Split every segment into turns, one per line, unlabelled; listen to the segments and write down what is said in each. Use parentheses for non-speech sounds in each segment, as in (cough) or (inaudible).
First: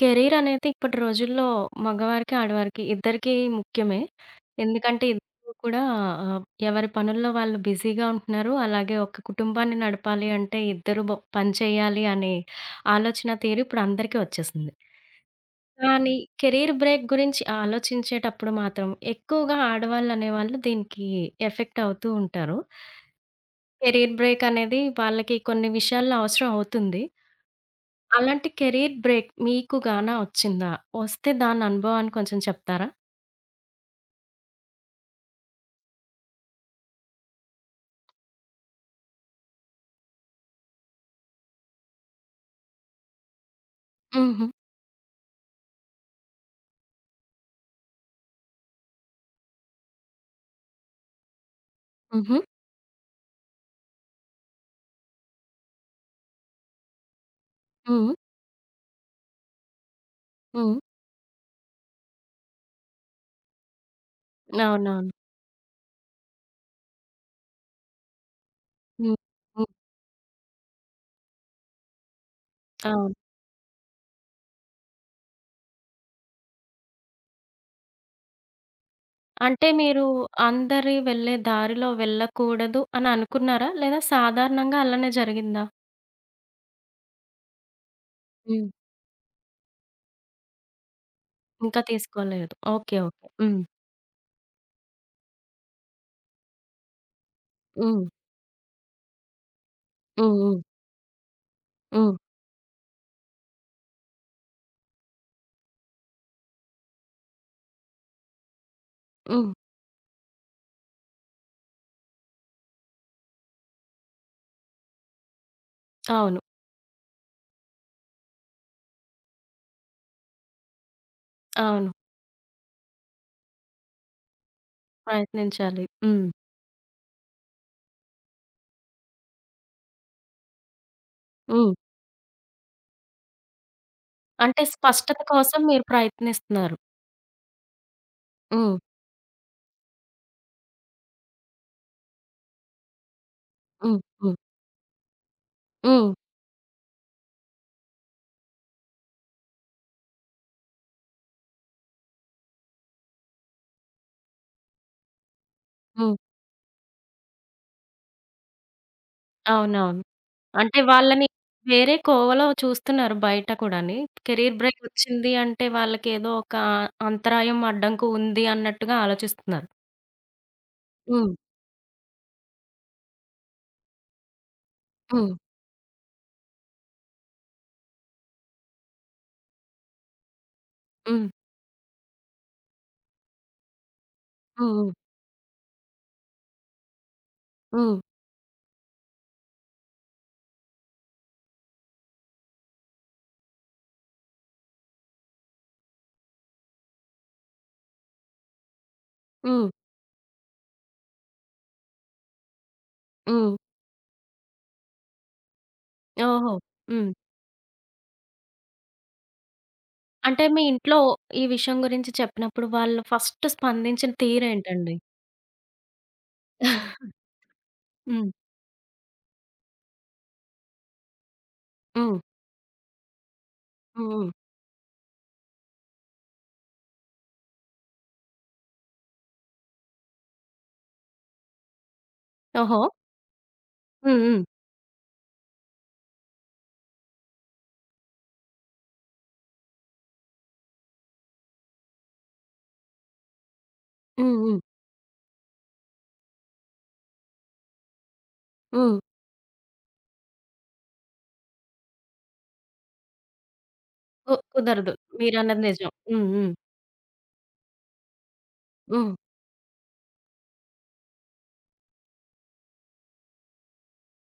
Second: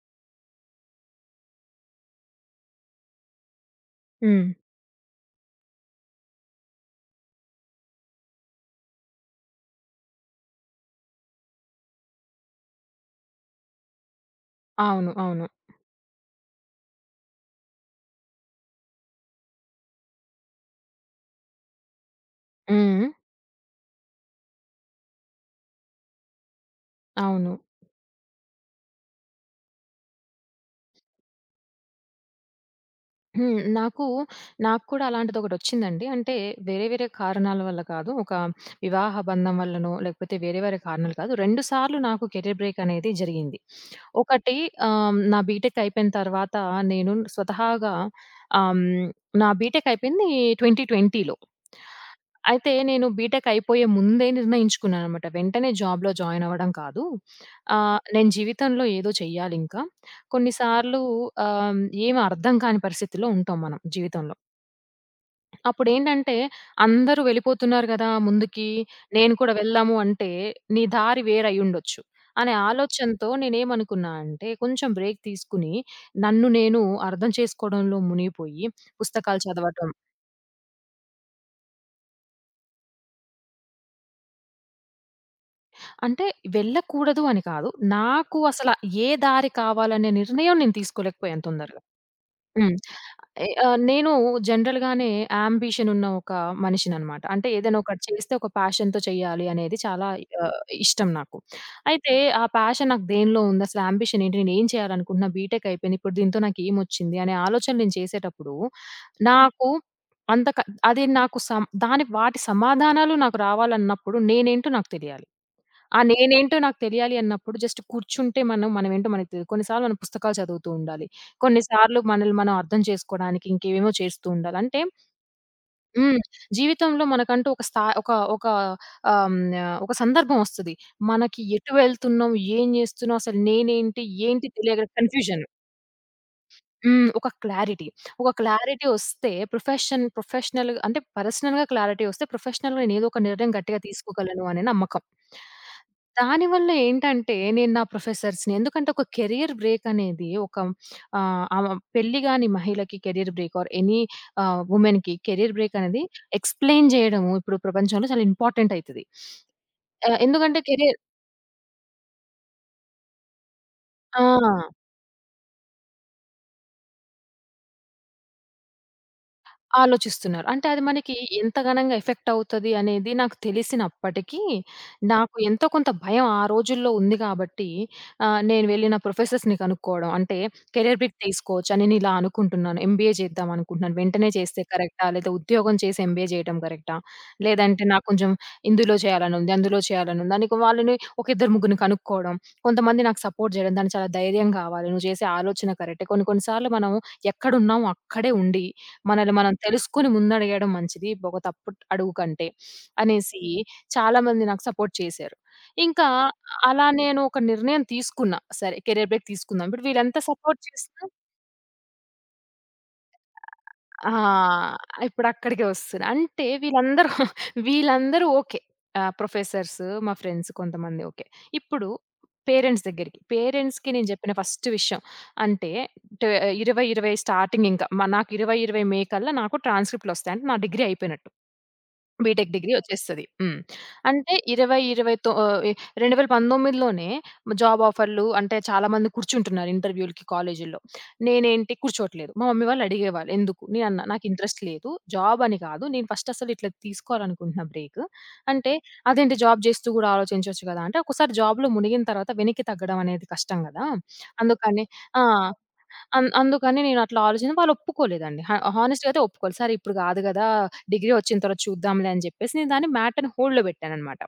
Career అనేది ఇప్పటి రోజుల్లో మగవారికి, ఆడవారికి ఇద్దరికీ ముఖ్యమే.
హ్మ్.
ఎందుకంటే ఇద్దరూ కూడా ఆహ్, ఎవరి పనుల్లో వాళ్ళు బిజీగా ఉంటున్నారు. అలాగే ఒక కుటుంబాన్ని నడపాలి అంటే ఇద్దరు పని చేయాలి అనే ఆలోచన తీరు ఇప్పుడు అందరికీ వచ్చేసింది.
అవును. అవును.
కానీ కెరీర్ బ్రేక్ గురించి ఆలోచించేటప్పుడు మాత్రం ఎక్కువగా ఆడవాళ్ళు అనేవాళ్ళు దీనికి ఎఫెక్ట్ అవుతూ ఉంటారు.
హ్మ్.
కెరీర్ బ్రేక్ అనేది వాళ్ళకి కొన్ని విషయాల్లో అవసరం అవుతుంది.
అవును.
అలాంటి కెరీర్ బ్రేక్ మీకు గాన వచ్చిందా? వస్తే దాని అనుభవాన్ని కొంచెం చెప్తారా?
హ్మ్. నాకు కూడా అలాంటిదొకటొచ్చిందండి. అంటే వేరే వేరే కారణాల వల్ల కాదు. ఒక వివాహ బంధం వల్లనో, లేకపోతే వేరే వేరే కారణాలు కాదు. 2 సార్లు నాకు కెరీర్ బ్రేక్ అనేది జరిగింది.
హుహు.
ఒకటి, నా బీటెక్ అయిపోయిన తర్వాత నేను స్వతహాగా, ఆహ్, హ్మ్, నా బీటెక్ అయిపోయింది 2020లో.
హుహు.
అయితే నేను బీటెక్ అయిపోయే ముందే నిర్ణయించుకున్నాననమాట. వెంటనే జాబ్‌లో జాయిన్ అవ్వడం కాదు.
హ్మ్.
నేను జీవితంలో ఏదో చెయ్యాలింకా.
హ్మ్.
కొన్నిసార్లు ఆహ్, ఏమి అర్థం కాని పరిస్థితిలో ఉంటాం మనం జీవితంలో.
అవునవును.
అప్పుడేంటంటే, అందరూ వెళ్ళిపోతున్నారు గదా! ముందుకి.
హ్మ్.
నేను కూడా
హ్మ్.
వెళ్దాము అంటే, నీ దారి వేరయ్యుండొచ్చు. అనే
అవును.
ఆలోచనతో నేనేమనుకున్నా అంటే, కొంచెం బ్రేక్ తీసుకుని, నన్ను నేను అర్థం చేసుకోవడంలో మునిగిపోయి, పుస్తకాలు
అంటే
చదవటం.
మీరు అందరి వెళ్ళే దారిలో వెళ్ళకూడదు అని అనుకున్నారా? లేదా సాధారణంగా అలానే జరిగిందా?
అంటే వెళ్ళకూడదు అని కాదు. నాకు
హ్మ్.
అసల, ఏ దారి కావాలనే నిర్ణయం నేను తీసుకోలేకపోయాను
ఇంకా
తొందరగా.
తీసుకోలేదు.
హ్మ్.
ఓకే. ఓకే. హ్మ్.
నేను జనరల్‌గానే యాంబిషన్ ఉన్న ఒక మనిషిననమాట. అంటే ఏదైనా ఒకటి
హ్మ్.
చేస్తే ఒక ప్యాషన్‌తో చేయాలి అనేది చాలా
హ్మ్.
ఆహ్,
హ్మ్.
ఇష్టం నాకు. అయితే
హ్మ్.
ఆ ప్యాషన్ నాకు దేనిలో ఉంది? అసలు యాంబిషన్ ఏంటి? నేను ఏం చేయాలనుకుంటున్నా? బీటెక్ అయిపోయింది. ఇప్పుడు దీంతో నాకేమొచ్చింది? అనే ఆలోచన నేను చేసేటప్పుడు
హ్మ్.
నాకు అంత క అది నాకు దాని వాటి సమాధానాలు నాకు రావాలన్నప్పుడు నేనేంటో నాకు తెలియాలి. ఆ!
అవును.
నేనేంటో నాకు తెలియాలి అన్నప్పుడు జస్ట్ కూర్చుంటే మనం మనమేంటో మనకు తెలీదు. కొన్నిసార్లు మనం పుస్తకాలు చదువుతూ ఉండాలి.
అవును.
కొన్నిసార్లు మనల్ని మనం అర్థం చేసుకోవడానికి ఇంకేవేమో చేస్తూ ఉండాలి. అంటే
ప్రయత్నించాలి.
హ్మ్.
హ్మ్.
జీవితంలో మనకంటూ ఒక ఆహ్, హ్మ్. ఒక సందర్భం వస్తది. మనకి
హ్మ్.
ఎటు వెళ్తున్నాం? ఏం చేస్తున్నాం? అసలు నేనేంటి? ఏంటి
అంటే
తెలియక
స్పష్టత
కన్‌ఫ్యూజన్.
కోసం మీరు ప్రయత్నిస్తున్నారు.
హ్మ్. ఒక క్లారిటీ. ఒక
హ్మ్.
క్లారిటీ ఒస్తే ప్రొఫెషనల్ అంటే పర్సనల్‌గా క్లారిటీ ఒస్తే ప్రొఫెషనల్‌గా నేనేదో ఒక నిర్ణయం గట్టిగా
హ్మ్. హ్మ్.
తీసుకోగలను అనే నమ్మకం.
హ్మ్.
దానివల్ల ఏంటంటే నేను నా ప్రొఫెసర్స్‌ని, ఎందుకంటే ఒక కెరియర్ బ్రేక్ అనేది ఒక ఆహ్, ఆమ పెళ్లి గాని మహిళకి కెరియర్ బ్రేక్ ఆర్ ఎనీ, వుమెన్‌కి కెరియర్ బ్రేక్ అనేది
హ్మ్.
ఎక్స్‌ప్లెయిన్ జేయడము ఇప్పుడు ప్రపంచంలో చాలా ఇంపార్టెంట్ అయితది.
అవునవును.
ఎందుకంటే
అంటే
కెరియర్,
వాళ్ళని వేరే కోవలో చూస్తున్నారు బయట కూడాని. కెరీర్
ఆ!
బ్రేక్ వచ్చింది అంటే వాళ్ళకేదో ఒక అంతరాయం, అడ్డంకు ఉంది అన్నట్టుగా ఆలోచిస్తున్నారు.
ఆలోచిస్తున్నారు. అంటే అది మనకి
హ్మ్.
ఎంత ఘనంగా ఎఫెక్ట్ అవుతది అనేది నాకు తెలిసినప్పటికీ,
హ్మ్.
నాకు ఎంతో కొంత భయం ఆ రోజుల్లో ఉంది కాబట్టి, నేను వెళ్ళి నా ప్రొఫెసర్స్‌ని కనుక్కోవడం. అంటే కెరియర్ బ్రేక్
హ్మ్.
తీసుకోవచ్చా? నేను ఇలా అనుకుంటున్నాను. ఎంబీఏ చేద్దాం అనుకుంటున్నాను. వెంటనే చేస్తే
హ్మ్.
కరెక్టా? లేదా ఉద్యోగం చేసి ఎంబీఏ చేయడం కరెక్టా? లేదంటే
హ్మ్.
నాకు కొంచెం ఇందులో చేయాలని ఉంది, అందులో చేయాలని ఉంది అని వాళ్ళని ఒక ఇద్దరు ముగ్గురిని కనుక్కోవడం. కొంతమంది నాకు సపోర్ట్ చేయడం. దానికి చాలా ధైర్యం కావాలి. నువ్వు చేసే ఆలోచన కరెక్టే. కొన్ని కొన్ని సార్లు మనం ఎక్కడున్నామో అక్కడే ఉండి మనల్ని మనం
హ్మ్.
తెలుసుకొని ముందడగేయడం మంచిది. ఒక తప్పు అడుగు కంటే అనేసి
హ్మ్.
చాలామంది నాకు సపోర్ట్ చేశారు. ఇంకా
ఓహో!
అలా
హ్మ్.
నేను ఒక నిర్ణయం తీసుకున్నా. సరే, కెరియర్ బ్రేక్ తీసుకుందాం. ఇప్పుడు వీళ్ళెంత
అంటే
సపోర్ట్
మీ ఇంట్లో
చేసినా,
ఈ విషయం గురించి చెప్పినప్పుడు వాళ్ళు ఫస్ట్
ఆ!
స్పందించిన తీరేంటండి?
ఇప్పుడక్కడికే వస్తున్నా. అంటే
హ్మ్.
వీళ్ళందరూ (laughs) వీళ్ళందరూ
హ్మ్.
ఓకే. ప్రొఫెసర్స్, మా ఫ్రెండ్స్ కొంతమంది ఓకే. ఇప్పుడు
హ్మ్.
పేరెంట్స్ దగ్గరికి. పేరెంట్స్‌కి నేను
హ్మ్.
జెప్పిన ఫస్ట్ విషయం అంటే టే 2020 స్టార్టింగ్ ఇంకా. నాకు 2020 మే కల్లా నాకు ట్రాన్స్‌క్రిప్ట్‌లొస్తాయి. అంటే నా డిగ్రీ అయిపోయినట్టు. బీటెక్ డిగ్రీ
ఓహో!
వచ్చేస్తది. హ్మ్.
హ్మ్.
అంటే
హ్మ్.
2020 తొ, 2019లోనే జాబ్ ఆఫర్‌లు అంటే చాలా మంది కూర్చుంటున్నారు ఇంటర్వ్యూ‌లకి కాలేజీల్లో. నేనేంటి కూర్చోట్లేదు. మా మమ్మీ వాళ్ళు అడిగేవాళ్ళు ఎందుకు? నేనన్నా నాకు
హ్మ్. హ్మ్.
ఇంట్రెస్ట్ లేదు. జాబ్ అని కాదు. నేను ఫస్ట్ అసలు ఇట్లా తీసుకోవాలనుకుంటున్నా బ్రేక్. అంటే
హ్మ్.
అదేంటి, జాబ్ చేస్తూ కూడా ఆలోచించొచ్చు కదా! అంటే ఒక్కసారి జాబ్‌లో మునిగిన తర్వాత వెనక్కి తగ్గడం అనేది కష్టం కదా!
కు
అందుకని
కుదరదు.
ఆ!
మీరన్నది నిజం. హ్మ్. హ్మ్.
అందుకని నేనట్లా ఆలోచించి వాళ్ళు ఒప్పుకోలేదండి. హానెస్ట్‌గా
హ్మ్.
అయితే ఒప్పుకోలేదు. సరే ఇప్పుడు గాదు గదా! డిగ్రీ వచ్చిన తర్వాత చూద్దాంలే అని జెప్పేసి నేను దాన్ని మ్యాటర్‌ని హోల్డ్‌లో పెట్టాననమాట.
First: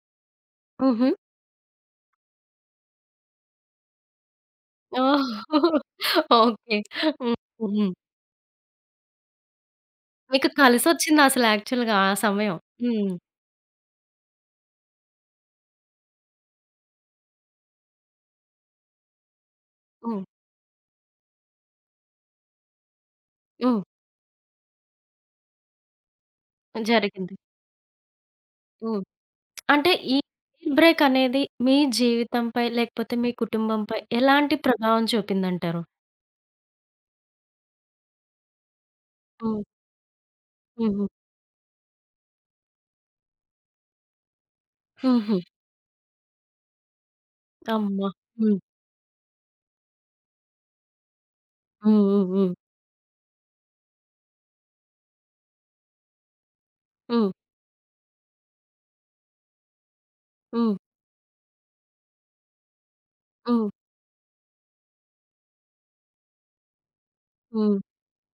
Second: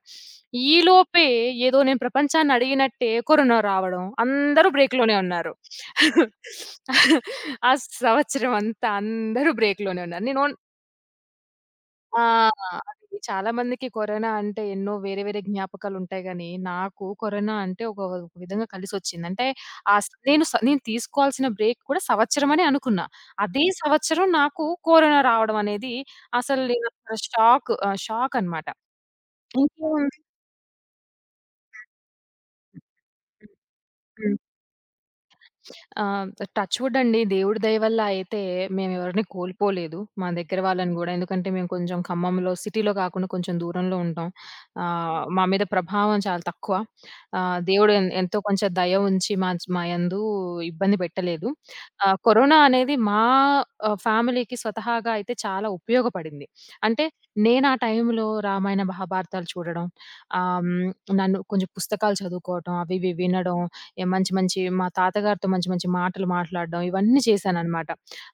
ఈ
హుహు.
లోపే ఏదో నేను ప్రపంచాన్ని అడిగినట్టే కరోనా రావడం, అందరూ బ్రేక్‌లోనే
ఓహ్!
ఉన్నారు.
ఓకే. హ్మ్.
ఆ
హ్మ్.
సంవత్సరం అంతా అందరూ బ్రేక్‌లోనే ఉన్నారు. నేను,
మీకు కలిసొచ్చిందాసలు యాక్చువల్‌గా ఆ
ఆ!
సమయం? హ్మ్.
అది చాలా మందికి కరోనా అంటే ఎన్నో వేరే వేరే జ్ఞాపకాలుంటాయి గానీ, నాకు కరోనా అంటే ఒక ఒక విధంగా కలిసొచ్చింది. అంటే ఆస్
హ్మ్.
నేను స నేను తీసుకోవాల్సిన బ్రేక్ కూడా సంవత్సరం అనే అనుకున్నా. అదే
హ్మ్.
సంవత్సరం నాకు కరోనా రావడం అనేది అసలు
జరిగింది.
షాక్. షాక్ అనమాట.
హ్మ్. అంటే ఈ
ఇంకేముంది.
బ్రేక్ అనేది మీ జీవితంపై లేకపోతే మీ కుటుంబంపై
హ్మ్.
ఎలాంటి ప్రభావం చూపిందంటారు?
ఆహ్, టచ్ వుడ్ అండి. దేవుడి దయ వల్ల అయితే మేమెవరిని
హ్మ్.
కోల్పోలేదు. మా దగ్గర వాళ్ళని
హుహు.
గూడా. ఎందుకంటే మేము కొంచెం ఖమ్మంలో సిటీలో కాకుండా కొంచెం దూరంలో ఉంటాం.
హుహు.
మా మీద ప్రభావం చాలా తక్కువ. దేవుడు
అమ్మా!
ఎంతో
హ్మ్.
కొంచెం దయ ఉంచి మా, మా యందు ఇబ్బంది పెట్టలేదు.
హ్మ్. హ్మ్. హ్మ్.
కరోనా అనేది మా ఫ్యామిలీకి స్వతహాగా అయితే చాలా ఉపయోగపడింది. అంటే
హ్మ్.
నేను ఆ టైంలో రామాయణ మహాభారతాలు చూడడం, ఆహ్,
హ్మ్.
హ్మ్, నన్ను కొంచెం పుస్తకాలు చదువుకోవటం, అవి ఇవి వినడం,
హ్మ్.
యాహ్, మంచి మంచి మా తాతగారితో మంచి మంచి మాటలు మాట్లాడడం, ఇవన్నీ
హ్మ్.
చేశాననమాట.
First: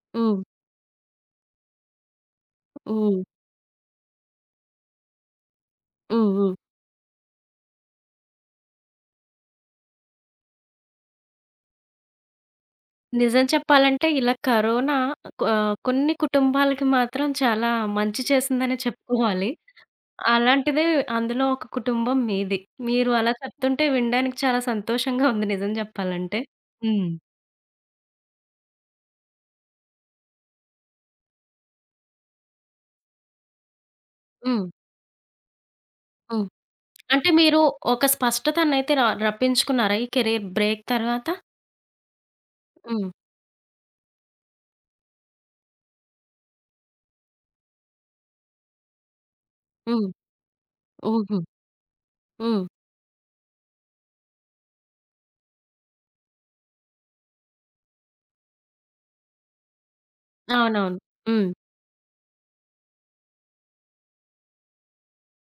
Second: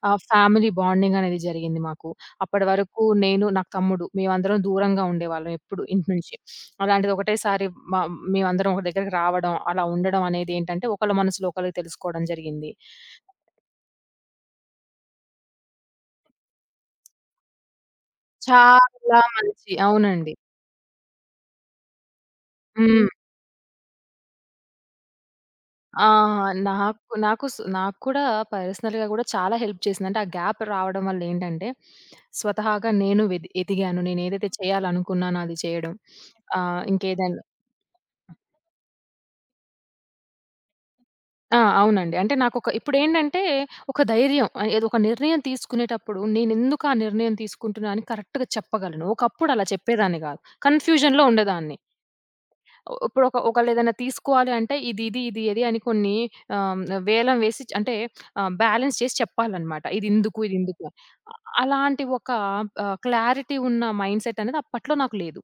ఫ్యామిలీ బాండింగ్ అనేది జరిగింది మాకు. అప్పటి వరకు
హ్మ్.
నేను, నాకు తమ్ముడు మేమందరం దూరంగా ఉండేవాళ్ళం ఎప్పుడు ఇంటి
హ్మ్.
నుంచి.
హ్మ్.
అలాంటిది ఒకటేసారి మ మేమందరం ఒక దగ్గరికి రావడం, అలా ఉండడం అనేది ఏంటంటే ఒకళ్ళ మనసులో ఒకళ్ళకి తెలుసుకోవడం జరిగింది.
నిజం చెప్పాలంటే ఇలా కరోనా కొ కొన్ని కుటుంబాలకి మాత్రం చాలా మంచి చేసిందనే
చాలా
చెప్పుకోవాలి.
మంచి అవునండి.
అలాంటిదే అందులో ఒక కుటుంబం మీది.
హ్మ్.
మీరు అలా చెప్తుంటే వినడానికి చాలా సంతోషంగా ఉంది నిజం
ఆ!
జెప్పాలంటే. హ్మ్.
నాకు నాకు స్ నాకు కూడా పర్సనల్‌గా గూడా చాలా హెల్ప్ చేసింది. అంటే ఆ గ్యాప్ రావడం వల్ల ఏంటంటే, స్వతహాగా నేను ఎదిగాను. నేనేదైతే
హ్మ్.
చేయాలనుకున్నానో అది చేయడం.
హ్మ్. అంటే
ఇంకేదైనా,
మీరు ఒక స్పష్టతనైతే రప్పించుకున్నారా ఈ కెరీర్ బ్రేక్ తర్వాత?
ఆ! అవునండి. అంటే నాకొక
హ్మ్.
ఇప్పుడేంటంటే ఒక ధైర్యం. ఏదో ఒక నిర్ణయం తీసుకునేటప్పుడు నేనెందుకు ఆ నిర్ణయం తీసుకుంటున్నా అని కరెక్ట్‌గా చెప్పగలను. ఒకప్పుడు అలా
హ్మ్.
చెప్పేదాన్ని గాదు. కన్‌ఫ్యూజన్‌లో
హుహు.
ఉండేదాన్ని.
హ్మ్.
ఇప్పుడు ఒక ఒకళ్ళేదైనా తీసుకోవాలి అంటే ఇది, ఇది, ఇది, ఇది అని కొన్ని ఆహ్, వేలం వేసి అంటే బ్యాలెన్స్ చేసి చెప్పాలనమాట. ఇది ఇందుకు, ఇది ఇందుకు అని.
అవునవును.
అ
హ్మ్.
అలాంటి ఒక క్లారిటీ ఉన్న మైండ్‌సెట్ అనేది అప్పట్లో నాకు లేదు.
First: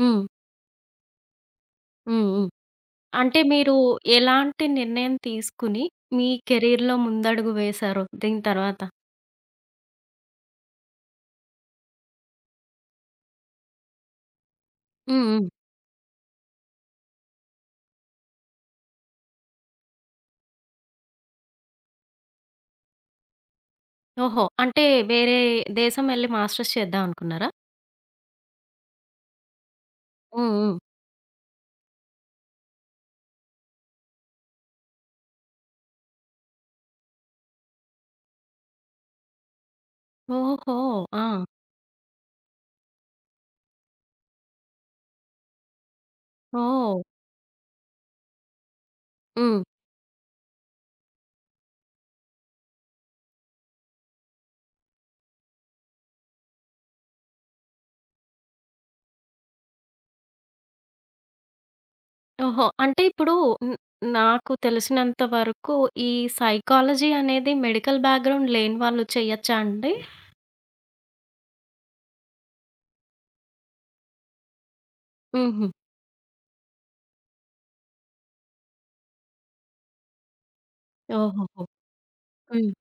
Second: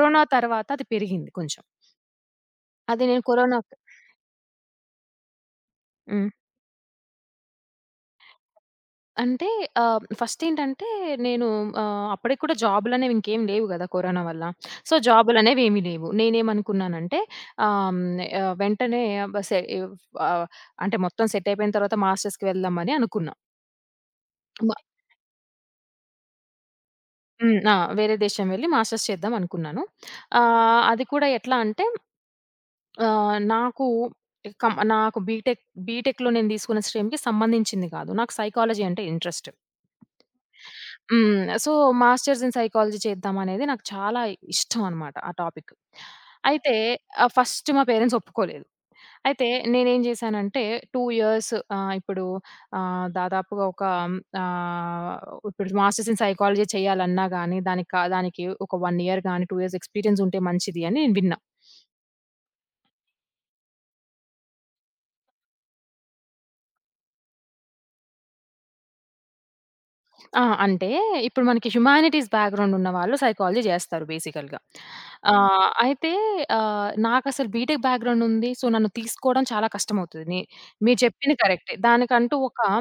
హ్మ్.
తర్వాత అది పెరిగింది కొంచెం.
హ్మ్. హ్మ్.
అది నేను
అంటే
కరోనా.
మీరు ఎలాంటి నిర్ణయం తీసుకుని మీ
హ్మ్.
కెరీర్‌లో ముందడుగు వేశారు దీని తర్వాత?
అంటే ఫస్టేంటంటే నేను అప్పటికి కూడా జాబులనేవి ఇంకేమి లేవు గదా! కరోనా వల్ల. సో,
హ్మ్. హ్మ్.
జాబులనేవేమి లేవు. నేనేమనుకున్నానంటే వెంటనే బ సె ఆహ్, అంటే మొత్తం సెట్టయిపోయిన తర్వాత మాస్టర్స్‌కి వెళ్దామని అనుకున్నా.
ఓహో!
మ
అంటే వేరే దేశం ఎళ్లి మాస్టర్స్ చేద్దాం అనుకున్నారా?
హ్మ్. ఆ! వేరే దేశం వెళ్లి మాస్టర్స్ చేద్దాం అనుకున్నాను.
హ్మ్. హ్మ్.
అది కూడా ఎట్లా అంటే నాకు నాకు బీటెక్‌లో నేను తీసుకున్న స్ట్రీమ్‌కి సంబంధించింది కాదు. నాకు సైకాలజీ అంటే ఇంట్రెస్ట్.
ఓహో! ఆ!
హ్మ్. సో, మాస్టర్స్ ఇన్ సైకాలజీ చేద్దామనేది నాకు చాలా ఇష్టం అనమాట ఆ టాపిక్. అయితే
ఓహ్!
ఫస్ట్ మా పేరెంట్స్ ఒప్పుకోలేదు. అయితే
హ్మ్.
నేనేం చేశానంటే 2 ఇయర్స్ ఆహ్, ఇప్పుడు ఆహ్, దాదాపుగా ఒక ఆహ్, ఇప్పుడు మాస్టర్స్ ఇన్ సైకాలజీ చేయాలన్నా గాని దానికి దానికి ఒక 1 ఇయర్ గాని, 2 ఇయర్స్ ఎక్స్‌పీరియన్స్ ఉంటే మంచిది అని నేను విన్నా.
ఓహో! అంటే ఇప్పుడు న్ నాకు తెలిసినంత వరకు ఈ సైకాలజీ అనేది మెడికల్ బ్యాక్‌గ్రౌండ్ లేని వాళ్ళు చెయ్యొచ్చా అండి?
ఆ! అంటే ఇప్పుడు మనకి హ్యుమానిటీస్ బ్యాక్‌గ్రౌండ్ ఉన్నవాళ్ళు సైకాలజీ జేస్తారు బేసికల్‌గా. హ్మ్.
హుహు.
అయితే నాకసలు బీటెక్ బ్యాక్‌గ్రౌండ్ ఉంది. సో, నన్ను తీసుకోవడం చాలా కష్టమవుతది. మీరు చెప్పింది
ఓహోహో!
కరెక్టే. దానికంటూ ఒక,
హ్మ్.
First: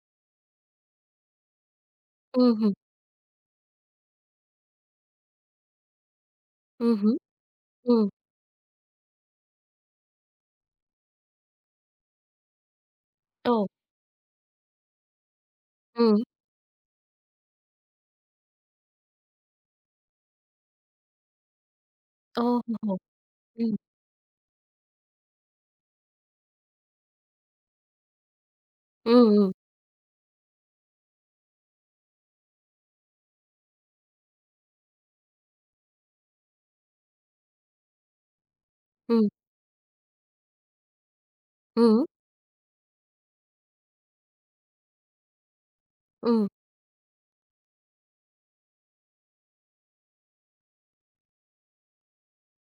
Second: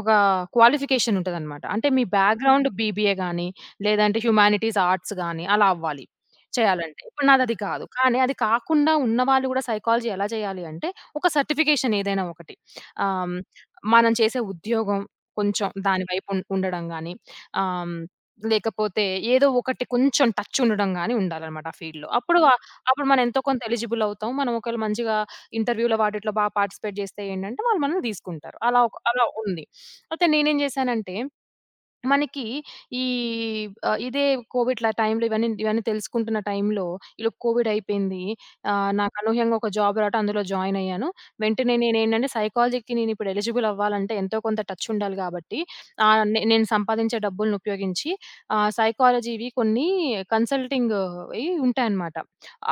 ఒక క్వాలిఫికేషన్ ఉంటదనమాట. అంటే మీ బ్యాక్‌గ్రౌండ్
హుహు.
హ్మ్. బీబీఏ గాని, లేదంటే హ్యుమానిటీస్, ఆర్ట్స్ గాని అలా అవ్వాలి. చేయాలంటే.
హుహు.
ఇప్పుడు నాదది కాదు.
హ్మ్.
కానీ అది కాకుండా ఉన్నవాళ్ళు గూడా సైకాలజీ ఎలా చేయాలి అంటే, ఒక సర్టిఫికేషన్ ఏదైనా ఒకటి. ఆహ్,
ఓహ్!
మనం చేసే ఉద్యోగం కొంచెం దాని
హ్మ్.
వైపు ఉండడం గాని, ఆహ్, హ్మ్, లేకపోతే ఏదో ఒకటి కొంచెం టచ్ ఉండడం గాని ఉండాలనమాట ఆ ఫీల్డ్‌లో. అప్పుడు
ఓహోహో!
అప్పుడు మనం ఎంతో కొంత
హ్మ్.
ఎలిజిబుల్ అవుతాం. మనం ఒకవేళ మంచిగా ఇంటర్వ్యూలో వాటిట్లో పార్టిసిపేట్ చేస్తే ఏంటంటే, వాళ్ళు మనల్ని తీసుకుంటారు. అలా ఒక అలా
హ్మ్. హ్మ్.
ఉంది. అయితే నేనేం చేశానంటే మనకి ఈ ఇదే కోవిడ్‌ల టైంలో ఇవన్నీ ఇవన్నీ తెలుసుకుంటున్న టైంలో ఈలోపు కోవిడ్ అయిపోయింది. నాకు
హ్మ్.
అనూహ్యంగా ఒక జాబ్ రావటం, అందులో జాయిన్ అయ్యాను. వెంటనే
హ్మ్.
నేనేంటంటే సైకాలజీకి నేను ఇప్పుడు ఎలిజిబుల్ అవ్వాలంటే ఎంతో కొంత టచ్ ఉండాలి కాబట్టి ఆహ్, నే
హ్మ్.
నేను సంపాదించే డబ్బుల్ని ఉపయోగించి సైకాలజీవి కొన్ని కన్సల్టింగ్‌వి ఉంటాయన్నమాట.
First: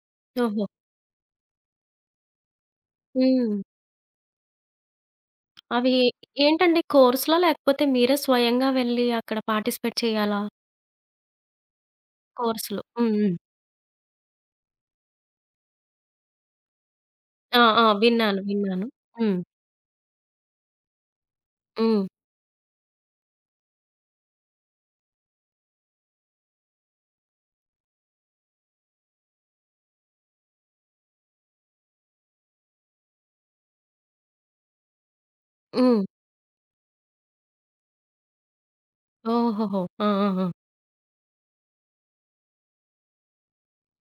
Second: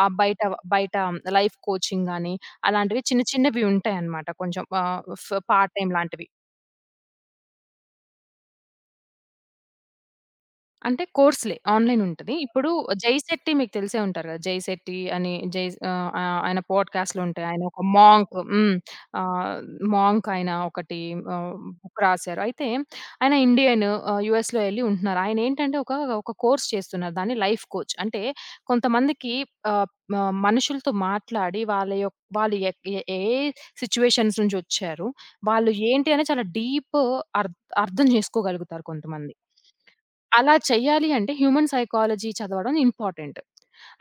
ఆహ్, బయట
ఓహో!
బయట లైఫ్ కోచింగ్ గాని అలాంటివి చిన్న
హ్మ్.
చిన్నవి ఉంటాయన్నమాట. కొంచెం ఆహ్, ఫ్ పార్ట్ టైమ్
అవి
లాంటివి.
ఏంటండి కోర్స్‌లా? లేకపోతే మీరే స్వయంగా వెళ్లి అక్కడ పార్టిసిపేట్ చేయాలా?
అంటే కోర్స్‌లే. ఆన్‌లైన్ ఉంటది. ఇప్పుడు
కోర్స్‌లు. హ్మ్.
జై
హ్మ్.
శెట్టి మీకు తెలిసే ఉంటారు కదా! జై శెట్టి అని జై ఆహ్, ఆహ్, ఆయన పాడ్‌కాస్ట్‌లు ఉంటాయి.
ఆ!
ఆయన ఒక
ఆ!
మాంక్.
విన్నాను.
హ్మ్.
విన్నాను. హ్మ్.
ఆహ్, మాంక్ ఆయన ఒకటి ఆహ్, బుక్
హ్మ్.
రాసారు. అయితే ఆయన ఇండియన్, యూఎస్‌లో ఎళ్లి ఉంటున్నారు. ఆయన ఏంటంటే ఒక, ఒక కోర్స్ చేస్తున్నారు. దాన్ని లైఫ్ కోచ్. అంటే కొంతమందికి ఆహ్, మ మనుషులతో మాట్లాడి వాళ్ళ యొక్క వాళ్ళు ఎ ఎ ఏ సిట్యుయేషన్స్ నుంచి వచ్చారు. వాళ్ళు
హ్మ్.
ఏంటి అని చాలా డీప్ అర్ అర్థం చేసుకోగలుగుతారు కొంతమంది.
ఓహోహో! ఆ! ఆ! ఆ!
అలా చెయ్యాలి అంటే హ్యూమన్ సైకాలజీ చదవడం ఇంపార్టెంట్.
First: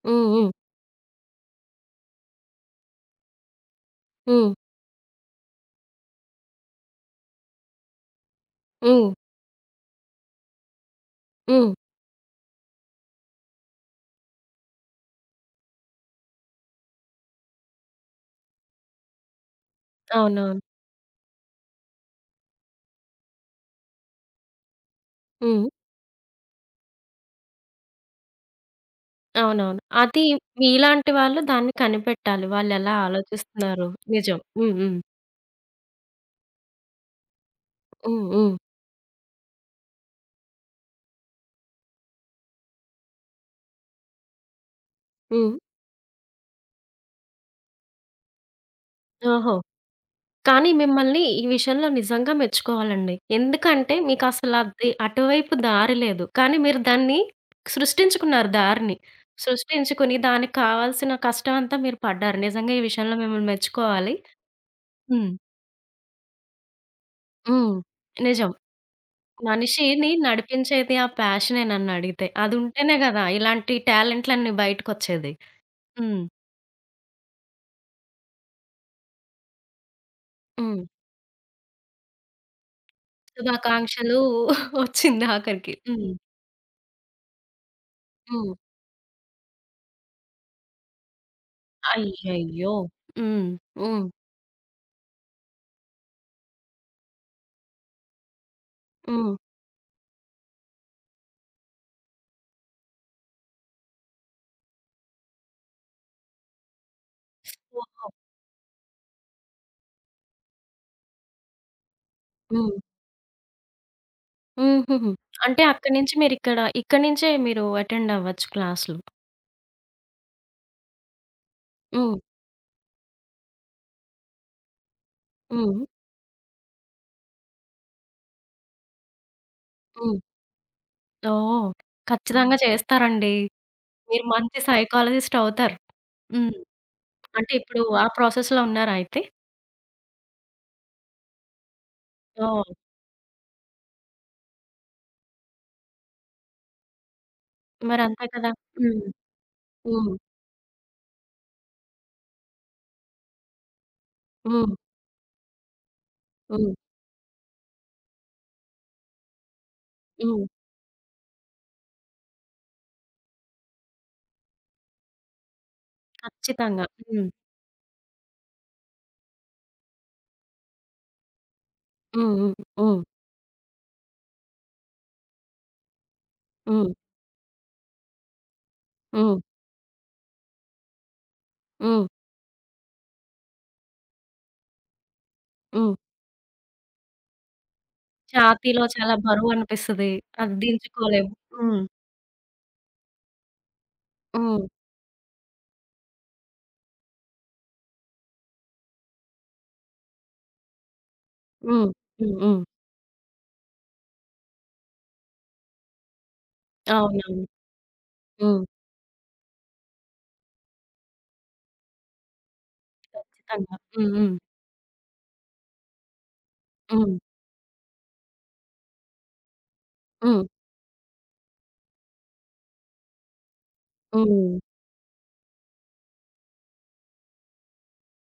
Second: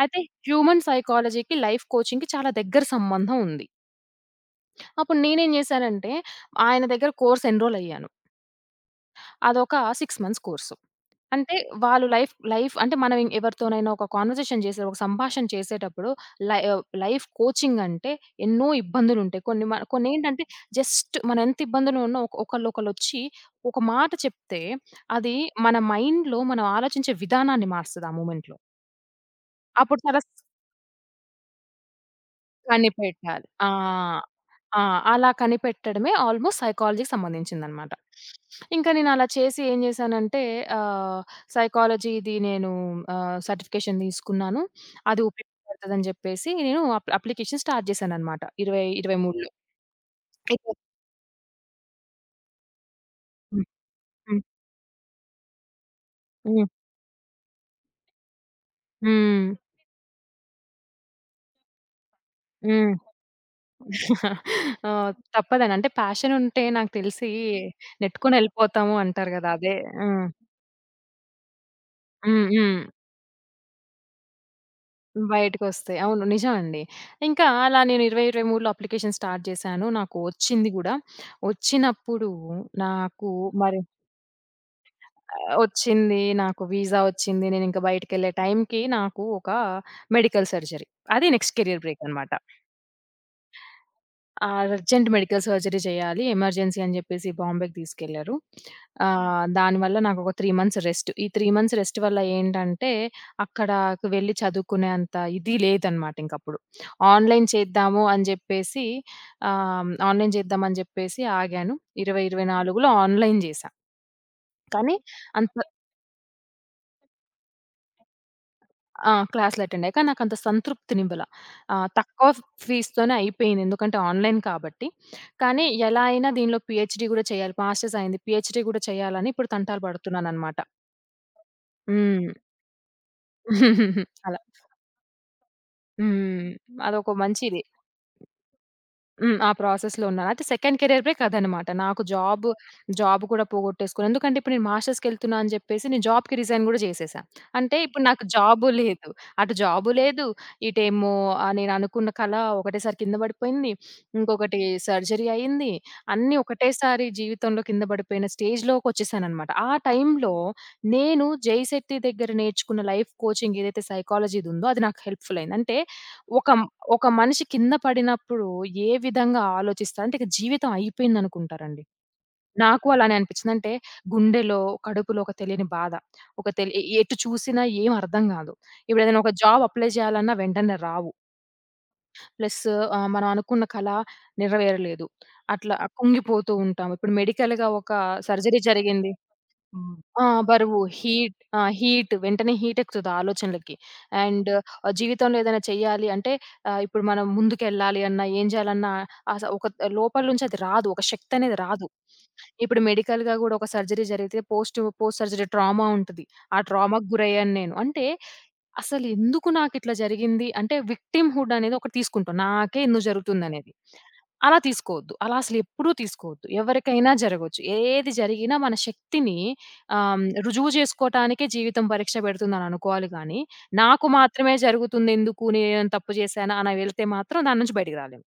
అయితే
హ్మ్. హ్మ్.
హ్యూమన్ సైకాలజీకి, లైఫ్ కోచింగ్‌కి చాలా దగ్గర సంబంధం ఉంది.
హ్మ్.
అప్పుడు నేనేం జేశానంటే ఆయన దగ్గర కోర్స్ ఎన్రోల్ అయ్యాను.
హ్మ్.
అదొక 6 మంత్స్ కోర్సు. అంటే
హ్మ్.
వాళ్ళు లైఫ్ లైఫ్ అంటే మనం ఎవరితోనైనా ఒక కన్వర్జేషన్ చేసే, ఒక సంభాషణ చేసేటప్పుడు లైఫ్ కోచింగ్ అంటే ఎన్నో ఇబ్బందులుంటాయి. కొన్ని మ కొన్నేంటంటే
అవునవును.
జస్ట్ మనం ఎంత ఇబ్బందులో ఉన్నా ఒక ఒకళ్ళొకళ్ళొచ్చి ఒక మాట చెప్తే అది
హ్మ్.
మన మైండ్‌లో మనం ఆలోచించే విధానాన్ని మారుస్తది ఆ మూమెంట్‌లో.
అవునవును.
అప్పుడు చాలా.
అది మీలాంటి వాళ్ళు దాన్ని కనిపెట్టాలి. వాళ్ళెలా
కనిపెట్టాలి. ఆ!
ఆలోచిస్తున్నారు. నిజం. హ్మ్.
ఆ!
హ్మ్.
అలా కనిపెట్టడమే ఆల్‌మోస్ట్ సైకాలజీకి సంబంధించిందనమాట.
హ్మ్. హ్మ్.
ఇంకా నేను అలా చేసి ఏం చేశానంటే ఆహ్, సైకాలజీది నేను సర్టిఫికేషన్ తీసుకున్నాను. అది
హ్మ్.
ఉపయోగపడతదని చెప్పేసి నేను అప్లికేషన్ స్టార్ట్ చేశాననమాట 2023లో.
ఓహో! కానీ
అయితే
మిమ్మల్ని ఈ విషయంలో నిజంగా మెచ్చుకోవాలండి.
హ్మ్.
ఎందుకంటే
హ్మ్.
మీకసలు అది అటువైపు దారి లేదు. కానీ
హ్మ్.
మీరు దాన్ని సృష్టించుకున్నారు దారిని.
హ్మ్.
సృష్టించుకుని దానికి కావాల్సిన కష్టం అంతా మీరు పడ్డారు. నిజంగా ఈ
హ్మ్.
విషయంలో మిమ్మల్ని మెచ్చుకోవాలి.
(laughs)
హ్మ్.
తప్పదండి. అంటే ప్యాషన్ ఉంటే నాకు తెలిసి
హ్మ్.
నెట్టుకొని
నిజం.
ఎళ్ళిపోతాము అంటారు కదా! అదే.
మనిషిని
హ్మ్.
నడిపించేది ఆ ప్యాషనే నన్నడిగితే.
హ్మ్. హ్మ్.
అదుంటేనే గదా! ఇలాంటి టాలెంట్‌లన్నీ బయటకొచ్చేది.
బయటకొస్తాయి.
హ్మ్.
అవును. నిజమండి. ఇంకా అలా నేను 2023లో అప్లికేషన్ స్టార్ట్ చేశాను. నాకు వచ్చింది
హ్మ్.
గూడా. వచ్చినప్పుడు నాకు, మరి
శుభాకాంక్షలు (laughs) ఒచ్చింది ఆఖరికి. హ్మ్.
వచ్చింది. నాకు వీసా వచ్చింది. నేనింక బయటికెళ్ళే
హ్మ్.
టైంకి నాకు ఒక మెడికల్ సర్జరీ. అది నెక్స్ట్ కెరియర్ బ్రేక్ అన్నమాట.
అయ్యయ్యో! హ్మ్. హ్మ్.
ఆ! అర్జెంట్ మెడికల్ సర్జరీ చేయాలి. ఎమర్జెన్సీ అని చెప్పేసి బాంబేకి తీసుకెళ్లారు.
హ్మ్.
దానివల్ల నాకొక 3 మంత్స్ రెస్ట్. ఈ 3 మంత్స్ రెస్ట్ వల్ల ఏంటంటే, అక్కడకు వెళ్లి చదువుకునే అంత ఇది లేదనమాట ఇంకప్పుడు. ఆన్‌లైన్ చేద్దాము అని చెప్పేసి ఆహ్, ఆన్‌లైన్ చేద్దామని చెప్పేసి ఆగాను. 20,
హ్మ్.
24లో ఆన్‌లైన్ చేశా. కానీ
హుహుహు.
అంత,
అంటే అక్కడి నుంచి మీరిక్కడ ఇక్కడి నుంచే మీరు అటెండ్ అవ్వచ్చు క్లాసులు.
ఆ! క్లాస్‌లు అటెండయ్యా. కానీ నాకంత సంతృప్తినివ్వల.
హ్మ్.
తక్కువ ఫీస్‌తోనే అయిపోయింది. ఎందుకంటే ఆన్‌లైన్ కాబట్టి. కానీ
హ్మ్.
ఎలా అయినా దీనిలో పీహెచ్‌డీ గూడా చేయాలి. మాస్టర్స్ అయింది. పీహెచ్‌డీ గూడా చేయాలని ఇప్పుడు తంటాలు
హ్మ్.
పడుతున్నాననమాట.
ఓహ్!
హ్మ్.
ఖచ్చితంగా చేస్తారండి.
(laughs)
మీరు
అలా.
మంచి సైకాలజిస్ట్ అవుతారు.
హ్మ్.
హ్మ్.
అదొక
అంటే
మంచిది.
ఇప్పుడు ఆ ప్రాసెస్‌లో ఉన్నారా అయితే?
హ్మ్. ఆ ప్రాసెస్‌లో ఉన్నాను. అయితే సెకండ్ కేరియర్ బ్రేక్ అదనమాట. నాకు జాబ్,
ఓహ్!
జాబ్ కూడా పోగొట్టేసుకున్నాను. ఎందుకంటే ఇప్పుడు నేను మాస్టర్స్‌కెళ్తున్నా అని చెప్పేసి నేను జాబ్‌కి రిజైన్ గూడా చేసేసా. అంటే ఇప్పుడు నాకు
మరంతే కదా!
జాబు
హ్మ్.
లేదు. అటు జాబు
హ్మ్.
లేదు. ఇటేమో నేను అనుకున్న కళ ఒకటేసారి కింద పడిపోయింది. ఇంకొకటి
హ్మ్.
సర్జరీ అయింది. అన్నీ
హ్మ్.
ఒకటేసారి జీవితంలో కింద పడిపోయిన స్టేజ్‌లోకొచ్చేసాననమాట. ఆ టైంలో
హ్మ్.
నేను జై శెట్టి దగ్గర నేర్చుకున్న లైఫ్ కోచింగ్ ఏదైతే సైకాలజీదుందో అది నాకు హెల్ప్‌ఫుల్ అయింది. అంటే ఒక మ్
ఖచ్చితంగా.
ఒక
హ్మ్.
మనిషి కింద పడినప్పుడు ఏ విధంగా ఆలోచిస్తారు? అంటే ఇక జీవితం అయిపోయిందనుకుంటారండి.
హ్మ్.
నాకు
హ్మ్.
అలానే అనిపిచ్చింది. అంటే గుండెలో, కడుపులో ఒక తెలియని బాధ. ఒక తెలి ఎ
హ్మ్.
ఎటు చూసినా ఏం అర్థం గాదు. ఇప్పుడేదైనా ఒక
హ్మ్.
జాబ్ అప్లై జేయాలన్నా వెంటనే రావు.
హ్మ్.
ప్లస్ మనం అనుకున్న కల నెరవేరలేదు. అట్లా
హ్మ్.
కుంగిపోతూ ఉంటాం. ఇప్పుడు మెడికల్‌గా ఒక సర్జరీ
ఛాతీలో
జరిగింది.
చాలా
హ్మ్.
బరువనిపిస్తది.
ఆ!
అది
బరువు,
దించుకోలేము.
హీట్, ఆ!
హ్మ్.
వెంటనే హీట్ ఎక్కుతది ఆలోచనలకి. అండ్
హ్మ్.
జీవితంలో ఏదైనా చేయాలి అంటే ఇప్పుడు మనం ముందుకెళ్ళాలి అన్నా, ఏం చేయాలన్నా ఒక లోపల నుంచి అది రాదు. ఒక శక్తి అనేది రాదు.
హ్మ్. హ్మ్. హ్మ్.
ఇప్పుడు మెడికల్‌గా కూడా ఒక సర్జరీ జరిగితే పోస్ట్ పోస్ట్ సర్జరీ ట్రామా ఉంటది. ఆ ట్రామాకి
అవునవును.
గురయ్యాను నేను. అంటే
హ్మ్.
అసలెందుకు నాకిట్లా జరిగింది అంటే విక్టిమ్‌హుడ్ అనేది ఒకటి తీసుకుంటాం. నాకే ఎందుకు జరుగుతుందనేది.
ఖచ్చితంగా. హ్మ్. హ్మ్.
అలా తీసుకోవద్దు. అలా అసలెప్పుడూ తీసుకోవద్దు. ఎవరికైనా
హ్మ్.
జరగొచ్చు. ఏది జరిగినా మన శక్తిని
హ్మ్.
రుజువు చేసుకోటానికే జీవితం పరీక్ష పెడుతుందని అనుకోవాలి గానీ, నాకు మాత్రమే
హ్మ్.
జరుగుతుందెందుకు, నేనేమైనా తప్పు చేశానా అని వెళ్తే మాత్రం దాని నుంచి బయటికి రాలేము.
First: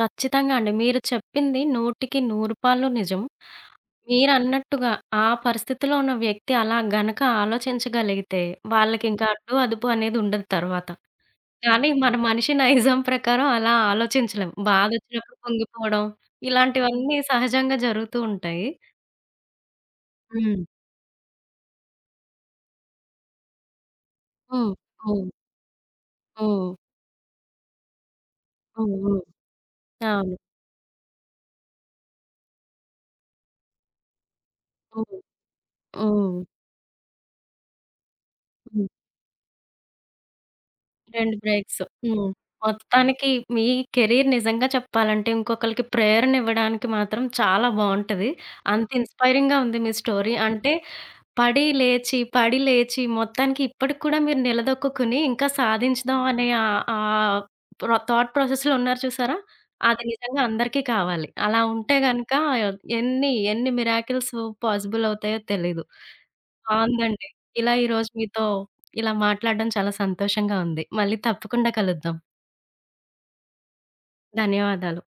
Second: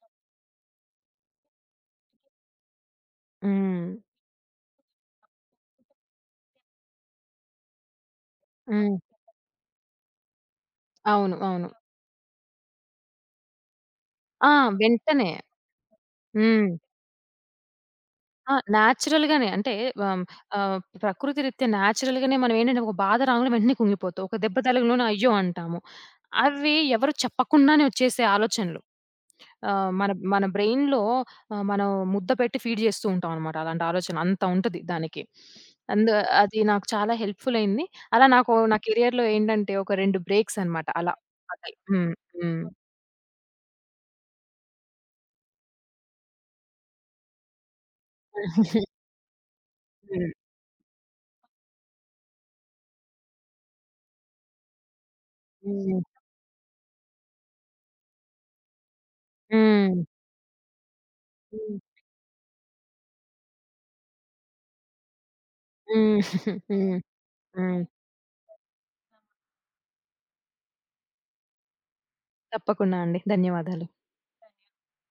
ఖచ్చితంగా అండి. మీరు చెప్పింది 100కి 100 నిజం.
హ్మ్.
మీరన్నట్టుగా ఆ పరిస్థితిలో ఉన్న వ్యక్తి అలా గనక ఆలోచించగలిగితే
హ్మ్.
వాళ్ళకింక అడ్డు, అదుపు అనేది ఉండదు తర్వాత.
అవును. అవును.
కానీ మన మనిషి నైజం ప్రకారం అలా ఆలోచించలేం.
ఆ! వెంటనే.
బాధొచ్చినప్పుడు పొంగిపోవడం,
హ్మ్.
ఇలాంటివన్నీ సహజంగా జరుగుతూ
ఆ!
ఉంటాయి.
న్యాచురల్‌గానే అంటే ఆహ్,
హ్మ్.
ఆహ్, ప్రకృతి రీత్యా న్యాచురల్‌గానే మనం ఏంటంటే ఒక బాధ రాంగానే వెంటనే కుంగిపోతాం. ఒక దెబ్బ
హ్మ్.
తగలంలోనే
హ్మ్.
అయ్యో! అంటాము.
హ్మ్.
అవి ఎవరు చెప్పకుండానే వచ్చేసే ఆలోచనలు.
హ్మ్. హ్మ్.
ఆహ్, మన
అవును.
మన బ్రెయిన్‌లో మనం ముద్ద పెట్టి ఫీడ్ చేస్తూ ఉంటాం అన్నమాట. అలాంటి ఆలోచన అంత ఉంటది
హ్మ్.
దానికి. అండ్
హ్మ్.
అది నాకు చాలా హెల్ప్‌ఫుల్ అయింది. అలా నాకు నా
హ్మ్.
కెరియర్‌లో ఏంటంటే ఒక 2 బ్రేక్స్ అన్నమాట అలా.
2
పడ్డాయి.
బ్రేక్స్.
హ్మ్.
హ్మ్.
హ్మ్.
మొత్తానికి మీ కెరీర్ నిజంగా చెప్పాలంటే ఇంకొకళ్ళకి ప్రేరణనివ్వడానికి మాత్రం చాలా బావుంటది.
హ్మ్.
అంత
(laughs)
ఇన్‌స్పైరింగ్‌గా ఉంది మీ స్టోరీ. అంటే పడి, లేచి, పడి, లేచి మొత్తానికి ఇప్పటికి కూడా మీరు నిలదొక్కుకుని ఇంకా
హ్మ్.
సాధించుదాం అనే ఆహ్, ఆహ్, ప్రొ థాట్ ప్రాసెస్‌లో ఉన్నారు చూసారా?
హ్మ్.
అది నిజంగా అందరికీ కావాలి. అలా
హ్మ్.
ఉంటే గనక ఎన్ని, ఎన్ని మిరాకిల్స్ పాసిబుల్ అవుతాయో తెలీదు.
హ్మ్. హ్మ్.
బావుందండి. ఇలా
హ్మ్.
ఈరోజు మీతో ఇలా మాట్లాడడం చాలా సంతోషంగా ఉంది. మళ్ళీ తప్పకుండా కలుద్దాం.
తప్పకుండా అండి. ధన్యవాదాలు.
ధన్యవాదాలు.